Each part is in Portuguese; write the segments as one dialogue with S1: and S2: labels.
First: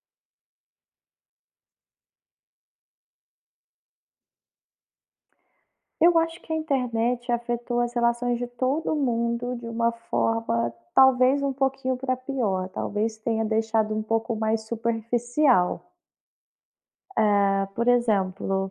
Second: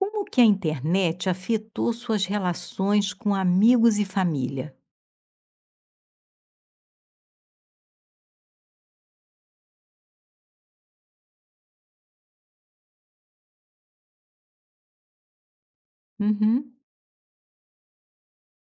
S1: Como que a internet afetou suas relações com amigos e família?
S2: Eu acho que a internet afetou as relações de todo mundo de uma forma, talvez um pouquinho para pior, talvez tenha deixado um pouco mais superficial.
S1: Uhum.
S2: Ah, por exemplo,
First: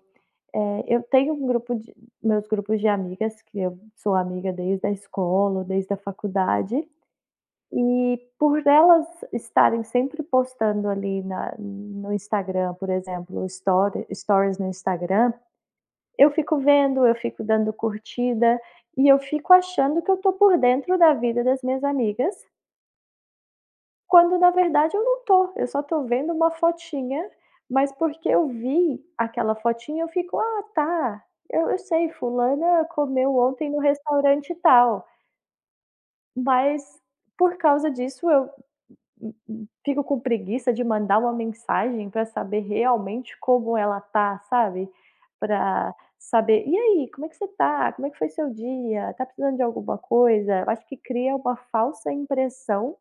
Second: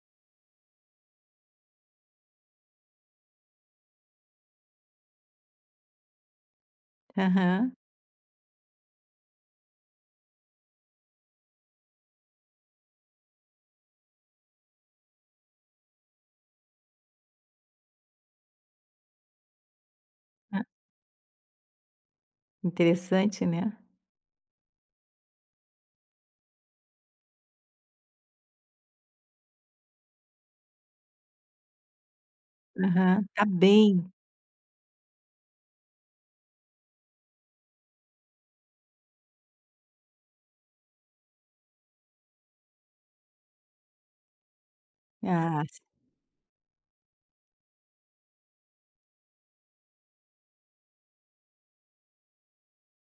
S2: eu tenho um grupo de meus grupos de amigas, que eu sou amiga desde a escola, desde a faculdade,
S1: Aham.
S2: e por elas estarem sempre postando ali na no Instagram, por exemplo, story stories no Instagram. Eu fico vendo, eu fico dando curtida e eu fico achando que eu tô por
S1: Ah,
S2: dentro da vida das minhas amigas,
S1: interessante, né.
S2: quando na verdade eu não tô, eu só tô vendo uma fotinha, mas porque eu vi aquela fotinha eu fico: "Ah tá, eu sei fulana
S1: Aham.
S2: comeu
S1: Tá
S2: ontem no
S1: bem.
S2: restaurante tal", mas por causa disso eu fico com preguiça de mandar uma mensagem para saber realmente como ela tá, sabe?
S1: Ah,
S2: Para saber: "E aí, como é que você tá? Como é que foi seu dia? Tá precisando de alguma coisa?". Eu acho que cria uma falsa impressão,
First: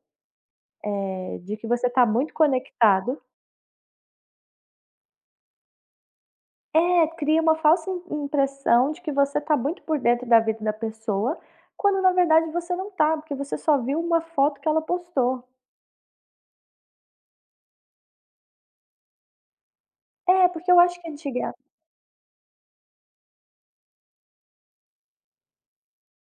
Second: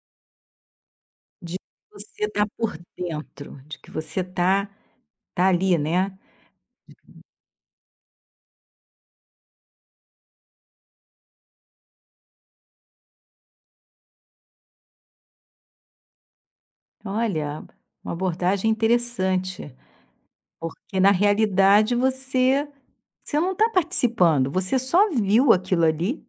S1: de
S2: de que você
S1: que
S2: tá
S1: você
S2: muito
S1: tá por
S2: conectado.
S1: dentro, de que você tá tá ali, né.
S2: É, cria uma falsa im impressão de que você está muito por dentro da vida da pessoa, quando na verdade você não tá, porque você só viu uma foto que ela postou.
S1: Olha, uma abordagem interessante,
S2: É, porque eu
S1: porque
S2: acho que
S1: na
S2: antiga
S1: realidade você não tá participando, você só viu aquilo ali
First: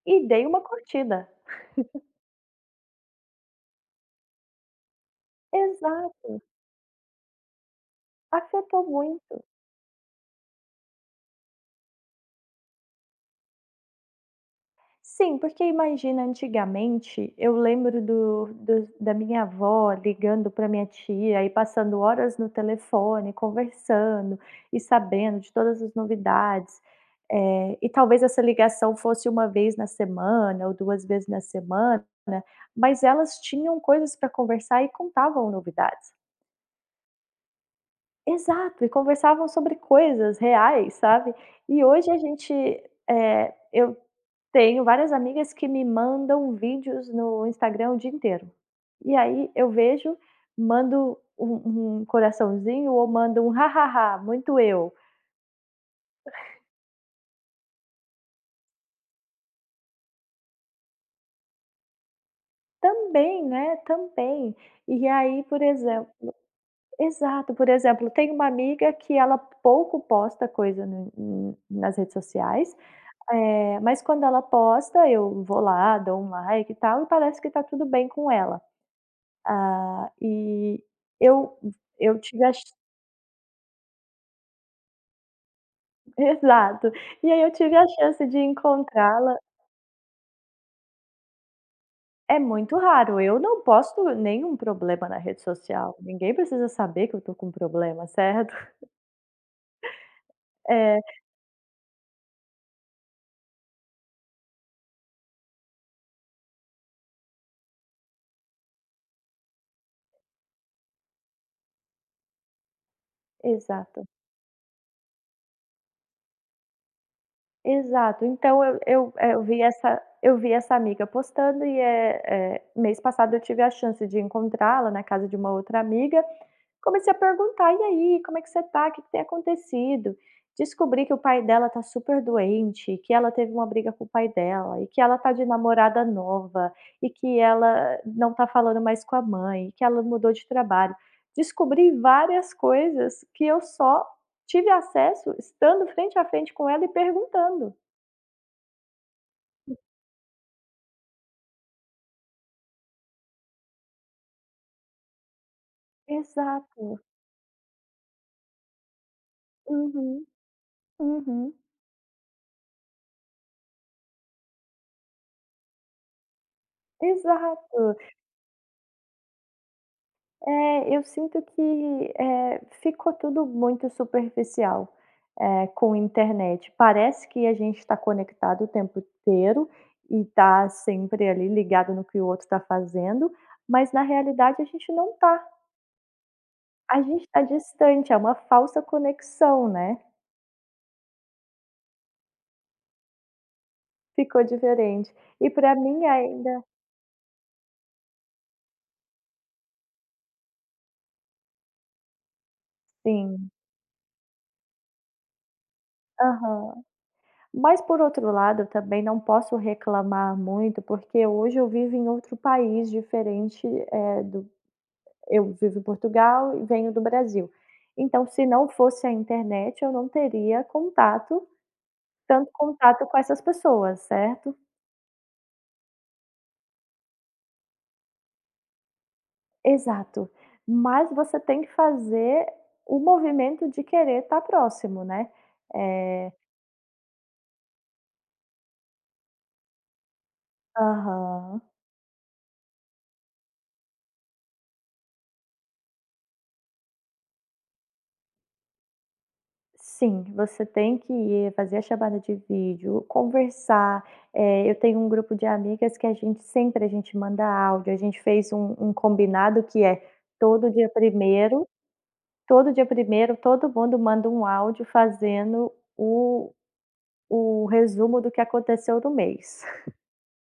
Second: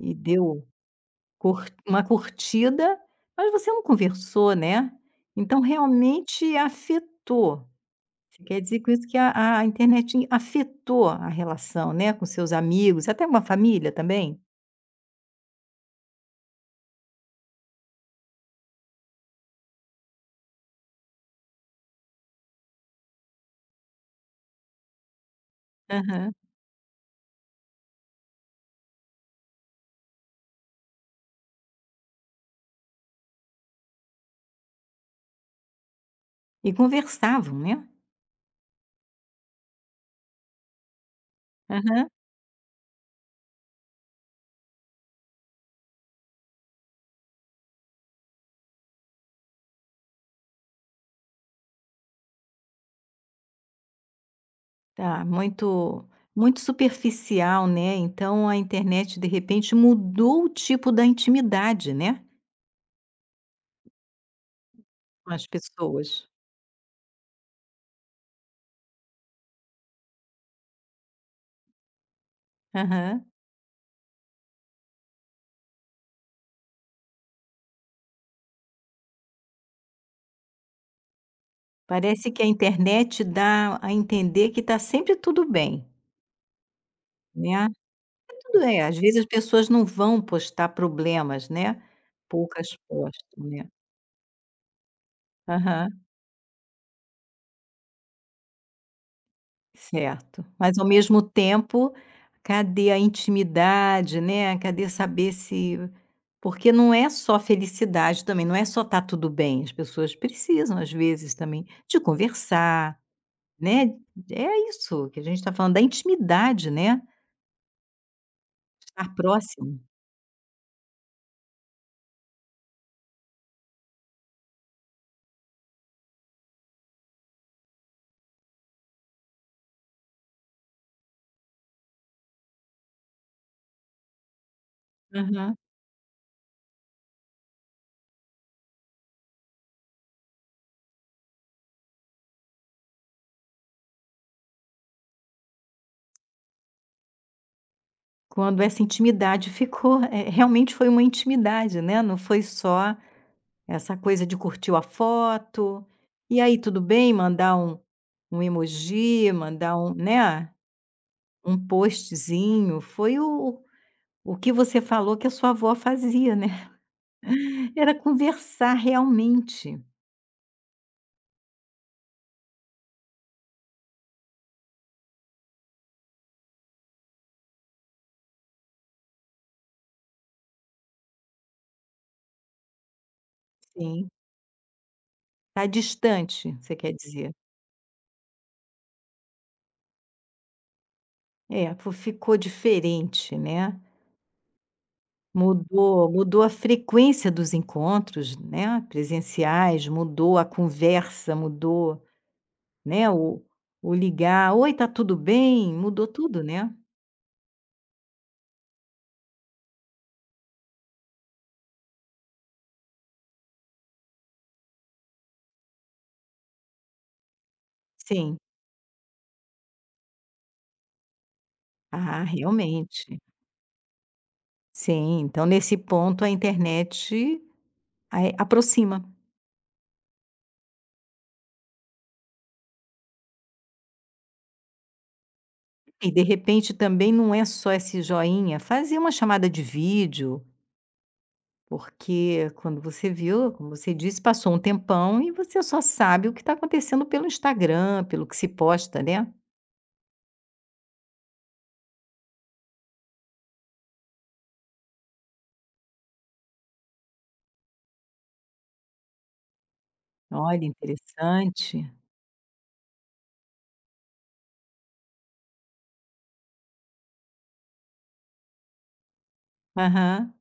S1: e
S2: e dei uma
S1: deu
S2: curtida.
S1: Cur uma curtida, mas você não conversou, né, então
S2: Exato.
S1: realmente afetou. Você quer dizer
S2: Afetou
S1: com isso que
S2: muito.
S1: a internet afetou a relação, né, com seus amigos, até uma família também?
S2: Sim, porque imagina antigamente, eu lembro do da minha avó ligando para minha tia e passando horas no telefone, conversando e sabendo de todas as
S1: Aham.
S2: novidades, e talvez essa ligação fosse uma vez na semana ou 2 vezes na semana, mas elas tinham coisas para conversar e contavam novidades.
S1: E conversavam, né?
S2: Exato, e conversavam sobre coisas reais, sabe. E
S1: Aham.
S2: hoje a gente, eh, eu tenho várias amigas que me mandam vídeos no Instagram o dia inteiro. E aí eu vejo, mando um coraçãozinho ou mando um "hahaha, muito eu".
S1: Tá, muito superficial, né, então a internet de repente mudou o tipo da intimidade, né,
S2: Também, né, também. E
S1: com
S2: aí,
S1: as
S2: por exemplo,
S1: pessoas.
S2: exato, por exemplo, tem uma amiga que ela pouco posta coisa no n nas redes sociais,
S1: Aham.
S2: mas quando ela posta eu vou lá, dou um like e tal, e parece que tá tudo bem com ela. Ah, e eu eu
S1: Parece que
S2: tive
S1: a
S2: a,
S1: internet dá a entender que tá sempre tudo bem,
S2: exato. E aí eu
S1: né.
S2: tive a chance de
S1: Tudo é, às vezes as
S2: encontrá-la,
S1: pessoas não vão postar problemas, né,
S2: é
S1: poucas
S2: muito raro, eu
S1: postam,
S2: não
S1: né.
S2: posto nenhum problema na rede social,
S1: Aham,
S2: ninguém precisa saber que eu estou com problema, certo?
S1: certo. Mas ao
S2: É,
S1: mesmo tempo, cadê a intimidade, né, cadê saber se porque não é só felicidade também, não é só tá tudo bem, as pessoas precisam às vezes também de conversar, né,
S2: exato,
S1: é isso que a gente está falando, da intimidade, né,
S2: exato. Então
S1: estar
S2: eu vi
S1: próximo.
S2: essa, eu vi essa amiga postando e, mês passado eu tive a chance de encontrá-la na casa de uma outra amiga. Comecei a perguntar: "E aí, como é que você tá? O que que tem acontecido?". Descobri que o pai dela tá super doente, que ela teve uma briga com o pai dela, e que ela tá de
S1: Aham.
S2: namorada nova, e que ela não tá falando mais com a mãe, que ela mudou de trabalho. Descobri várias coisas que eu só tive acesso estando frente a frente com ela e perguntando.
S1: Quando essa intimidade ficou, realmente foi uma intimidade, né, não foi só essa coisa de curtiu a foto, e aí tudo
S2: Exato.
S1: bem mandar um emoji, mandar um
S2: Uhum,
S1: né,
S2: uhum,
S1: um postzinho, foi o que você falou que a sua avó fazia, né, era
S2: exato.
S1: conversar realmente.
S2: É, eu sinto que, ficou tudo muito superficial, com internet. Parece que a gente está conectado o tempo inteiro e está sempre ali ligado no que o outro está fazendo, mas na
S1: Sim,
S2: realidade a gente não está.
S1: tá distante, você quer
S2: A gente
S1: dizer.
S2: está distante, é uma falsa conexão, né.
S1: É, fo ficou diferente, né,
S2: Ficou diferente. E para mim
S1: mudou a
S2: ainda
S1: frequência dos encontros, né, presenciais, mudou a conversa, mudou. Né,
S2: sim.
S1: o ligar: "Oi, tá tudo bem?" Mudou tudo, né.
S2: Aham. Mas por outro lado, eu também não posso reclamar muito, porque hoje eu vivo em outro país diferente, eh, do eu vivo em Portugal e venho do Brasil. Então,
S1: Sim.
S2: se não fosse a internet, eu não teria contato,
S1: Ah,
S2: tanto contato com
S1: realmente.
S2: essas pessoas, certo?
S1: Sim, então nesse ponto a internet ai aproxima.
S2: Exato. Mas você tem que fazer o movimento de querer estar próximo, né.
S1: E de
S2: Eh
S1: repente também não é só esse joinha, fazer uma chamada de vídeo,
S2: aham.
S1: porque quando você viu, como você disse, passou um tempão e você só sabe o que está acontecendo pelo Instagram, pelo que se posta, né.
S2: Sim, você tem que ir, fazer a chamada de vídeo, conversar. Eu tenho um grupo de amigas que a gente manda áudio, a gente fez um combinado que é
S1: Olha,
S2: todo dia primeiro.
S1: interessante.
S2: Todo dia primeiro, todo mundo manda um áudio fazendo o resumo do que aconteceu no mês.
S1: Aham.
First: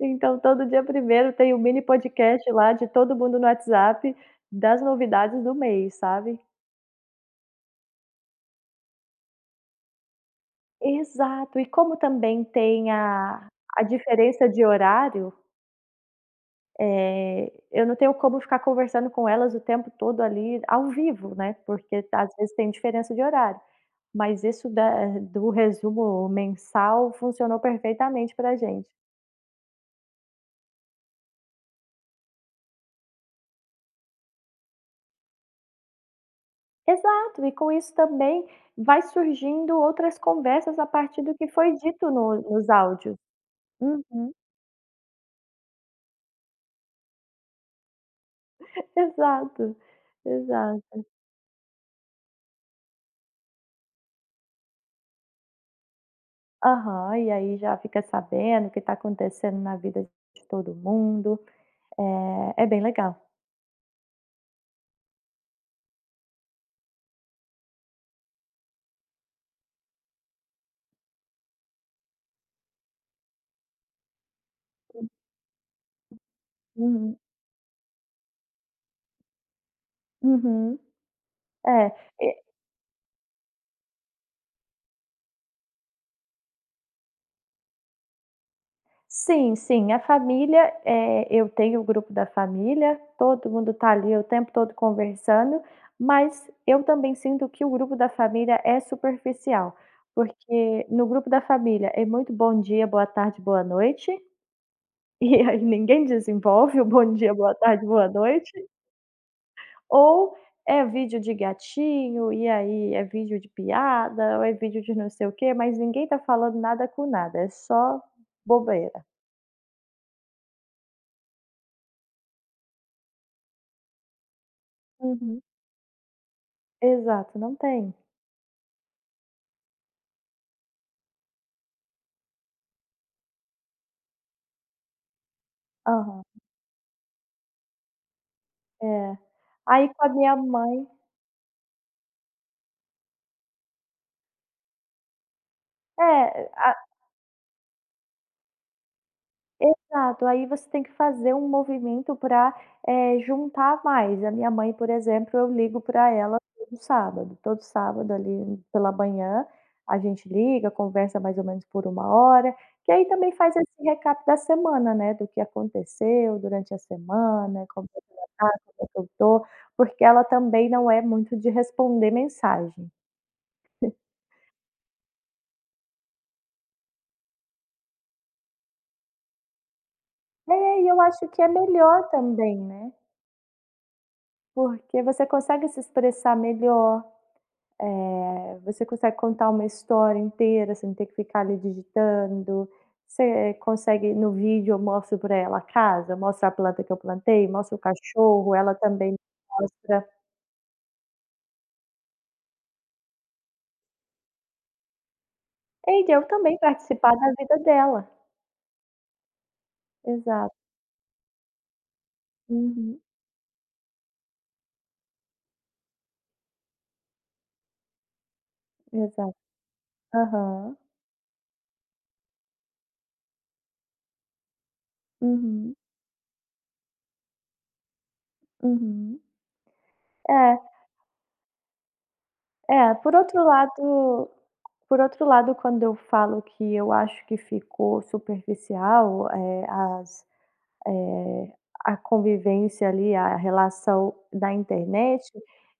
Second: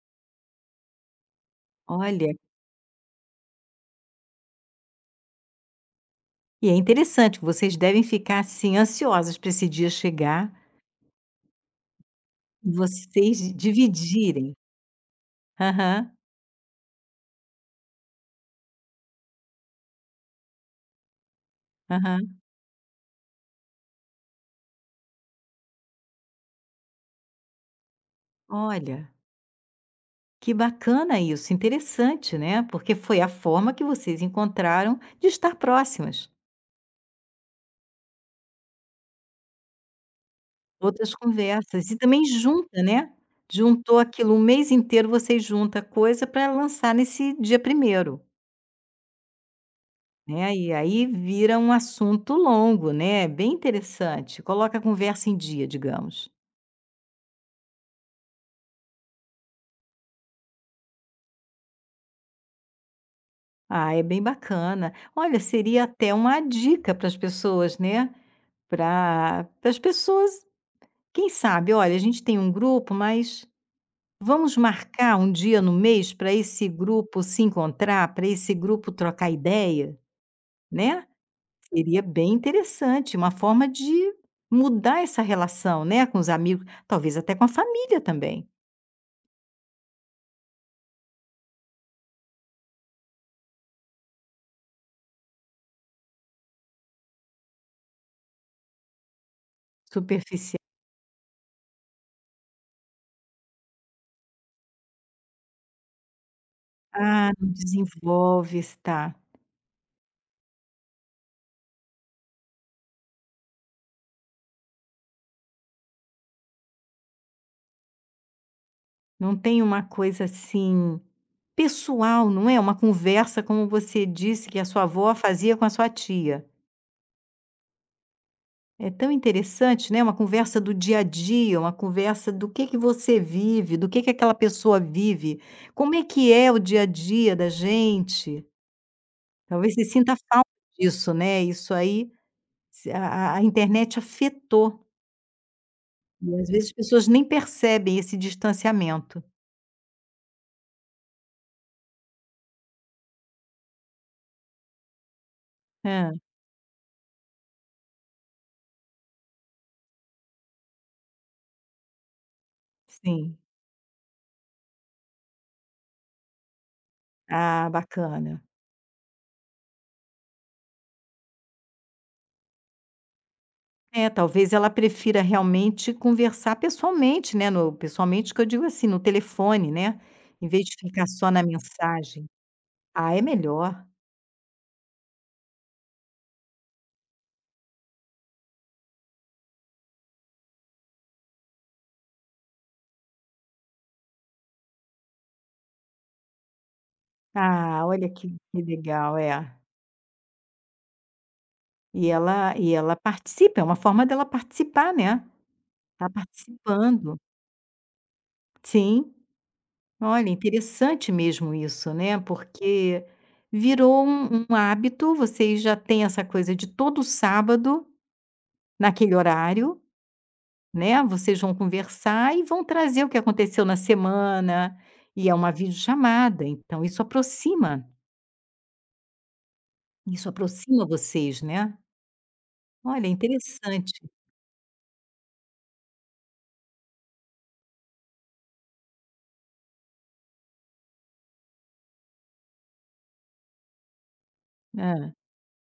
S2: Então todo dia primeiro tem um mini
S1: Olha.
S2: podcast lá de todo mundo no WhatsApp, das novidades do mês, sabe.
S1: E é interessante, vocês devem ficar, assim, ansiosas para esse dia chegar
S2: Exato. E como também
S1: e
S2: tem
S1: vocês
S2: a diferença
S1: dividirem.
S2: de horário,
S1: Aham,
S2: eu não tenho como ficar conversando com elas o tempo todo ali ao vivo, né, porque às
S1: aham.
S2: vezes tem diferença de horário. Mas isso da do resumo mensal funcionou perfeitamente pra gente.
S1: Olha, que bacana isso, interessante, né, porque foi a forma que vocês encontraram de estar próximas,
S2: Exato, e com isso também vai surgindo outras conversas a
S1: outras
S2: partir do que foi
S1: conversas e
S2: dito
S1: também
S2: no nos
S1: junta, né,
S2: áudios.
S1: juntou
S2: Uhum.
S1: aquilo, um mês inteiro vocês junta coisa para lançar nesse dia primeiro,
S2: Exato,
S1: né, e
S2: exato.
S1: aí vira um assunto longo, né, bem interessante, coloca a conversa em dia, digamos.
S2: Aham, e aí já fica sabendo o que está acontecendo na vida de todo mundo. É é bem legal.
S1: Ah, é bem bacana. Olha, seria até uma dica para as pessoas, né? Para as pessoas, quem sabe, olha, a gente tem um grupo, mas vamos marcar um dia no mês para esse
S2: Uhum,
S1: grupo se encontrar, para esse grupo trocar ideia,
S2: uhum.
S1: né?
S2: É.
S1: Seria bem interessante, uma forma de mudar essa relação, né? Com os amigos, talvez até com a família também.
S2: Sim, sim, a família, eu tenho o grupo da família, todo mundo tá ali o tempo todo conversando, mas eu também sinto que o grupo da família é superficial,
S1: Superficial.
S2: porque no grupo da família é muito bom dia, boa tarde, boa noite, e aí ninguém desenvolve o bom dia,
S1: Ah, não
S2: boa tarde, boa noite,
S1: desenvolve, está.
S2: ou é vídeo de gatinho, e aí é vídeo de piada, ou é vídeo de não sei o quê, mas ninguém tá falando nada com nada, é só bobeira.
S1: Não tem uma coisa assim. Pessoal, não é? Uma conversa, como você disse que a sua avó
S2: Uhum.
S1: fazia com a sua tia.
S2: Exato, não tem.
S1: É tão interessante, né, uma conversa do dia a dia, uma conversa do que você vive, do que aquela pessoa vive, como é
S2: Aham,
S1: que é o dia a dia da gente.
S2: é.
S1: Talvez você
S2: Aí com a
S1: sinta
S2: minha
S1: falta
S2: mãe
S1: disso, né, isso aí se a internet afetou, e às
S2: é,
S1: vezes
S2: a,
S1: as pessoas nem percebem esse distanciamento.
S2: exato, aí você tem que fazer um movimento pra, juntar mais. A minha mãe, por exemplo, eu ligo pra
S1: Hã,
S2: ela todo sábado. Todo sábado ali pela manhã, a gente liga, conversa mais ou menos por uma hora, que aí também
S1: sim.
S2: faz esse recap da semana, né, do que aconteceu durante a semana,
S1: Ah,
S2: como é que ela
S1: bacana.
S2: tá, como é que eu tô, porque ela também não é muito de responder mensagem.
S1: É, talvez ela prefira realmente conversar pessoalmente, né, no pessoalmente que eu digo assim, no telefone, né, em vez de
S2: É, e eu
S1: ficar
S2: acho
S1: só
S2: que
S1: na
S2: é melhor
S1: mensagem.
S2: também, né,
S1: Ah, é melhor.
S2: porque você consegue se expressar melhor, você consegue contar uma história inteira sem ter que ficar ali digitando, você consegue no vídeo eu mostro para ela a casa, mostro a planta que eu plantei, mostro o
S1: Ah, olha
S2: cachorro,
S1: que
S2: ela também
S1: legal, é.
S2: mostra.
S1: E ela participa, é uma forma dela participar, né,
S2: E
S1: tá
S2: eu também participar
S1: participando.
S2: da vida dela.
S1: Sim. Olha,
S2: Exato.
S1: interessante mesmo isso, né,
S2: Uhum.
S1: porque virou um hábito, vocês já têm essa coisa de todo sábado, naquele
S2: Exato.
S1: horário.
S2: Aham.
S1: Né, vocês vão conversar e vão trazer o que aconteceu na semana, e é uma
S2: Uhum.
S1: videochamada, então
S2: Uhum.
S1: isso
S2: É,
S1: aproxima vocês, né.
S2: é,
S1: Olha,
S2: por outro
S1: interessante.
S2: lado, por outro lado, quando eu falo que eu acho que ficou superficial, eh, a convivência ali, a relação da
S1: Hã.
S2: internet,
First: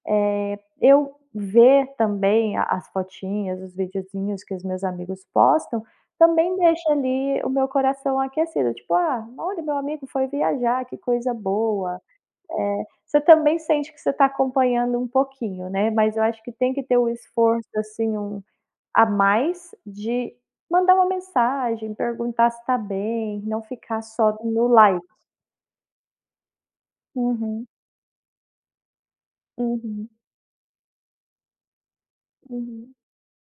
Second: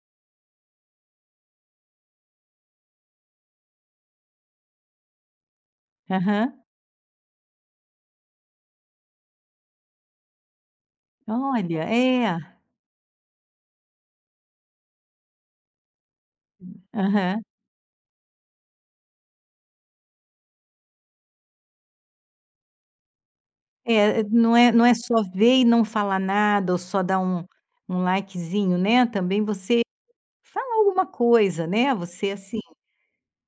S2: eu ver também a as fotinhas, os videozinhos que os meus amigos postam, também
S1: Aham.
S2: deixa ali o meu coração aquecido, tipo: "Ah, olha meu amigo foi viajar, que coisa
S1: Olha,
S2: boa".
S1: é.
S2: Você também sente que você está acompanhando um pouquinho, né, mas eu acho que tem que ter o
S1: Aham.
S2: esforço, assim, um a mais de mandar uma mensagem, perguntar se está bem, não ficar
S1: É,
S2: só
S1: não
S2: no
S1: é não é
S2: like.
S1: só ver e não falar nada ou só dar
S2: Uhum,
S1: um likezinho, né, também você
S2: uhum,
S1: fala alguma coisa, né, você, assim,
S2: uhum.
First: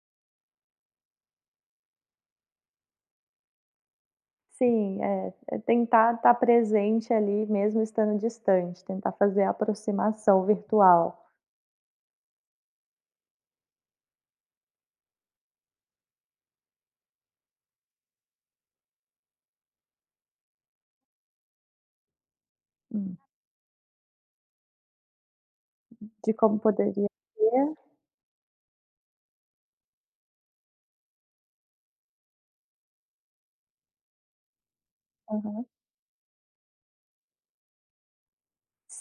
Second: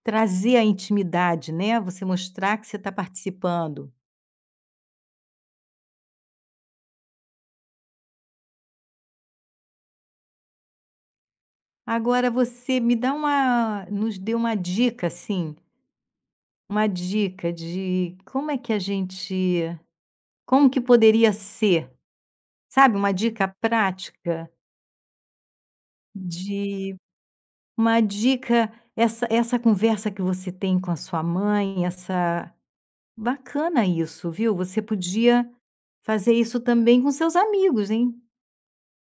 S1: trazer a intimidade, né, você mostrar que você está participando.
S2: Sim, é, é tentar estar presente ali mesmo estando distante, tentar fazer a aproximação virtual.
S1: Agora você me dá uma nos deu uma dica, assim, uma dica de como é que a gente como que poderia ser, sabe, uma
S2: Hum.
S1: dica prática
S2: De como
S1: de
S2: poderia ser.
S1: uma dica essa conversa que você tem com a sua mãe, essa bacana isso, viu, você podia
S2: Aham.
S1: fazer isso também com seus amigos, hein?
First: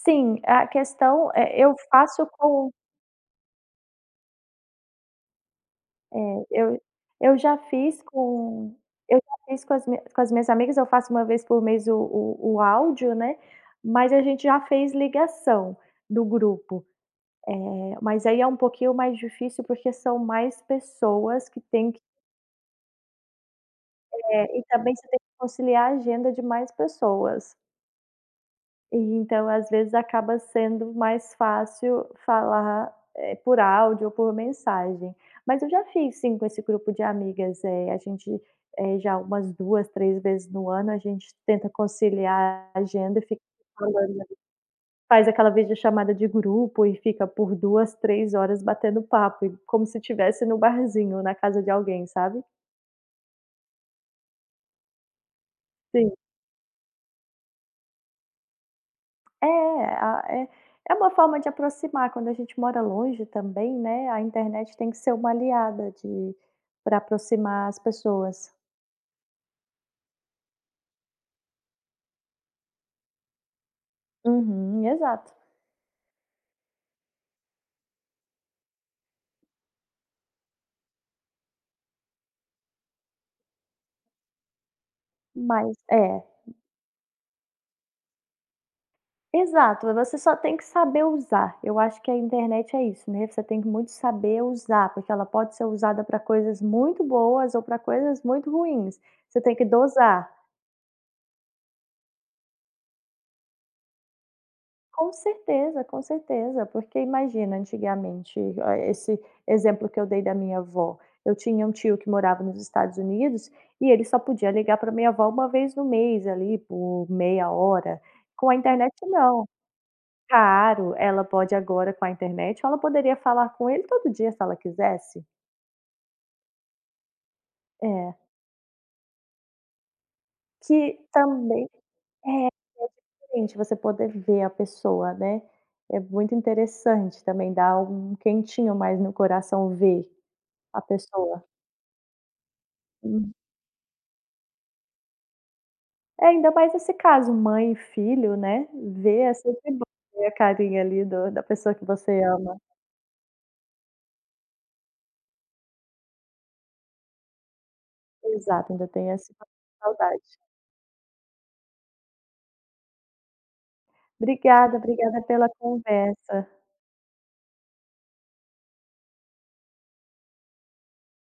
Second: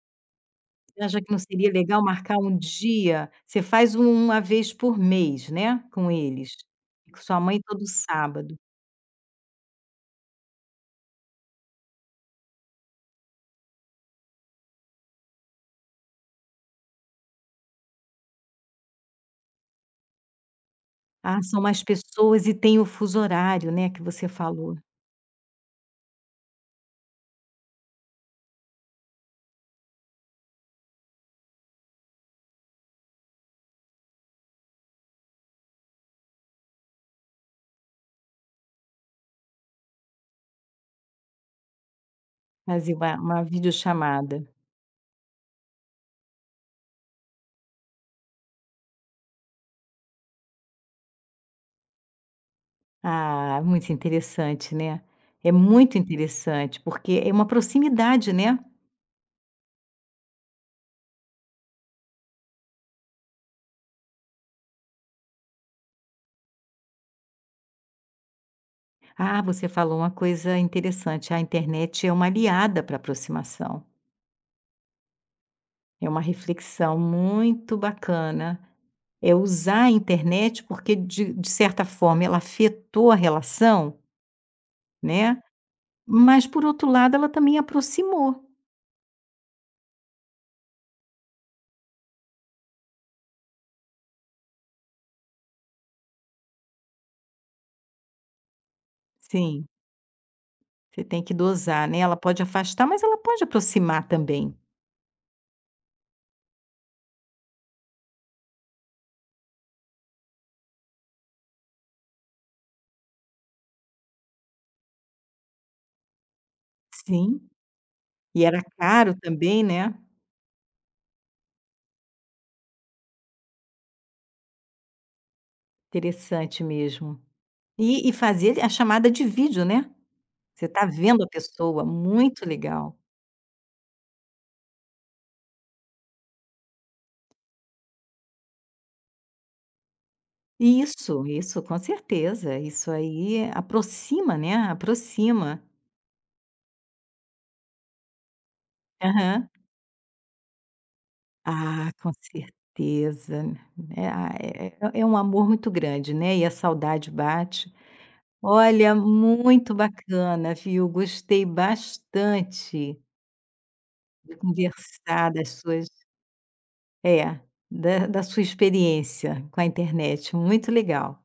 S2: Sim, a
S1: Você acha
S2: questão
S1: que não
S2: é
S1: seria
S2: eu
S1: legal
S2: faço
S1: marcar um
S2: com,
S1: dia? Você faz uma vez por mês, né, com
S2: é,
S1: eles.
S2: eu
S1: E com
S2: eu
S1: sua
S2: já
S1: mãe todo
S2: fiz
S1: sábado.
S2: com eu já fiz com as mi com as minhas amigas, eu faço uma vez por mês o áudio, né, mas a gente já fez ligação do grupo. Mas aí é um pouquinho mais difícil, porque são mais
S1: Ah,
S2: pessoas
S1: são
S2: que
S1: mais
S2: tem que,
S1: pessoas e tem o fuso horário, né, que você
S2: e
S1: falou.
S2: também você tem que conciliar a agenda de mais pessoas. E então, às vezes, acaba sendo mais fácil falar, por áudio ou por mensagem. Mas eu já fiz sim com esse grupo de amigas, já umas 2 3 vezes no ano, a gente tenta conciliar a
S1: Fazer
S2: agenda e fica
S1: uma
S2: falando
S1: videochamada.
S2: faz aquela videochamada de grupo e fica por 2 3 horas batendo papo, e como se estivesse no barzinho, na casa de alguém, sabe.
S1: Ah, muito interessante, né. É muito
S2: Sim.
S1: interessante, porque é uma proximidade, né.
S2: É, a é é uma forma de aproximar, quando a gente mora longe também, né, a internet tem que ser uma aliada de para aproximar as pessoas.
S1: Ah, você falou uma coisa interessante, a internet é uma aliada para aproximação.
S2: Uhum, exato.
S1: É uma reflexão muito bacana. É usar a internet, porque de certa forma ela afetou a relação, né,
S2: Mas é,
S1: mas por outro lado ela também aproximou.
S2: exato, você só tem que saber usar, eu acho que a internet é isso, né, você tem que muito saber usar, porque ela pode ser usada para coisas muito boas ou para coisas muito ruins, você tem que
S1: Sim,
S2: dosar.
S1: você tem que dosar, né, ela pode afastar, mas ela pode aproximar também.
S2: Com certeza, porque imagina antigamente, ah, esse exemplo que eu dei da minha avó, eu tinha um tio que morava nos Estados Unidos e ele só podia ligar para minha avó uma vez no mês ali por
S1: Sim,
S2: meia hora,
S1: e
S2: com a
S1: era
S2: internet
S1: caro
S2: não.
S1: também, né.
S2: Claro, ela pode agora com a internet, ela poderia falar com ele todo dia se ela quisesse.
S1: Interessante mesmo. E
S2: É,
S1: fazer a chamada de vídeo, né. Você está
S2: que
S1: vendo a
S2: também
S1: pessoa, muito
S2: é, é
S1: legal.
S2: diferente você poder ver a pessoa, né, é muito interessante também, dá um quentinho mais no coração ver. A
S1: Isso,
S2: pessoa.
S1: isso, com certeza, isso
S2: Hum.
S1: aí aproxima, né, aproxima.
S2: É, ainda mais nesse caso, mãe e filho, né, ver é
S1: Aham.
S2: sempre bom ver a carinha ali do da pessoa que
S1: Ah, com
S2: você ama.
S1: certeza, né, ah, é é um amor muito grande, né, e a saudade bate.
S2: Exato, ainda
S1: Olha,
S2: tem essa
S1: muito
S2: saudade.
S1: bacana, viu, gostei bastante de
S2: Obrigada, obrigada
S1: conversar das
S2: pela
S1: suas
S2: conversa.
S1: é, da sua experiência com a internet, muito legal.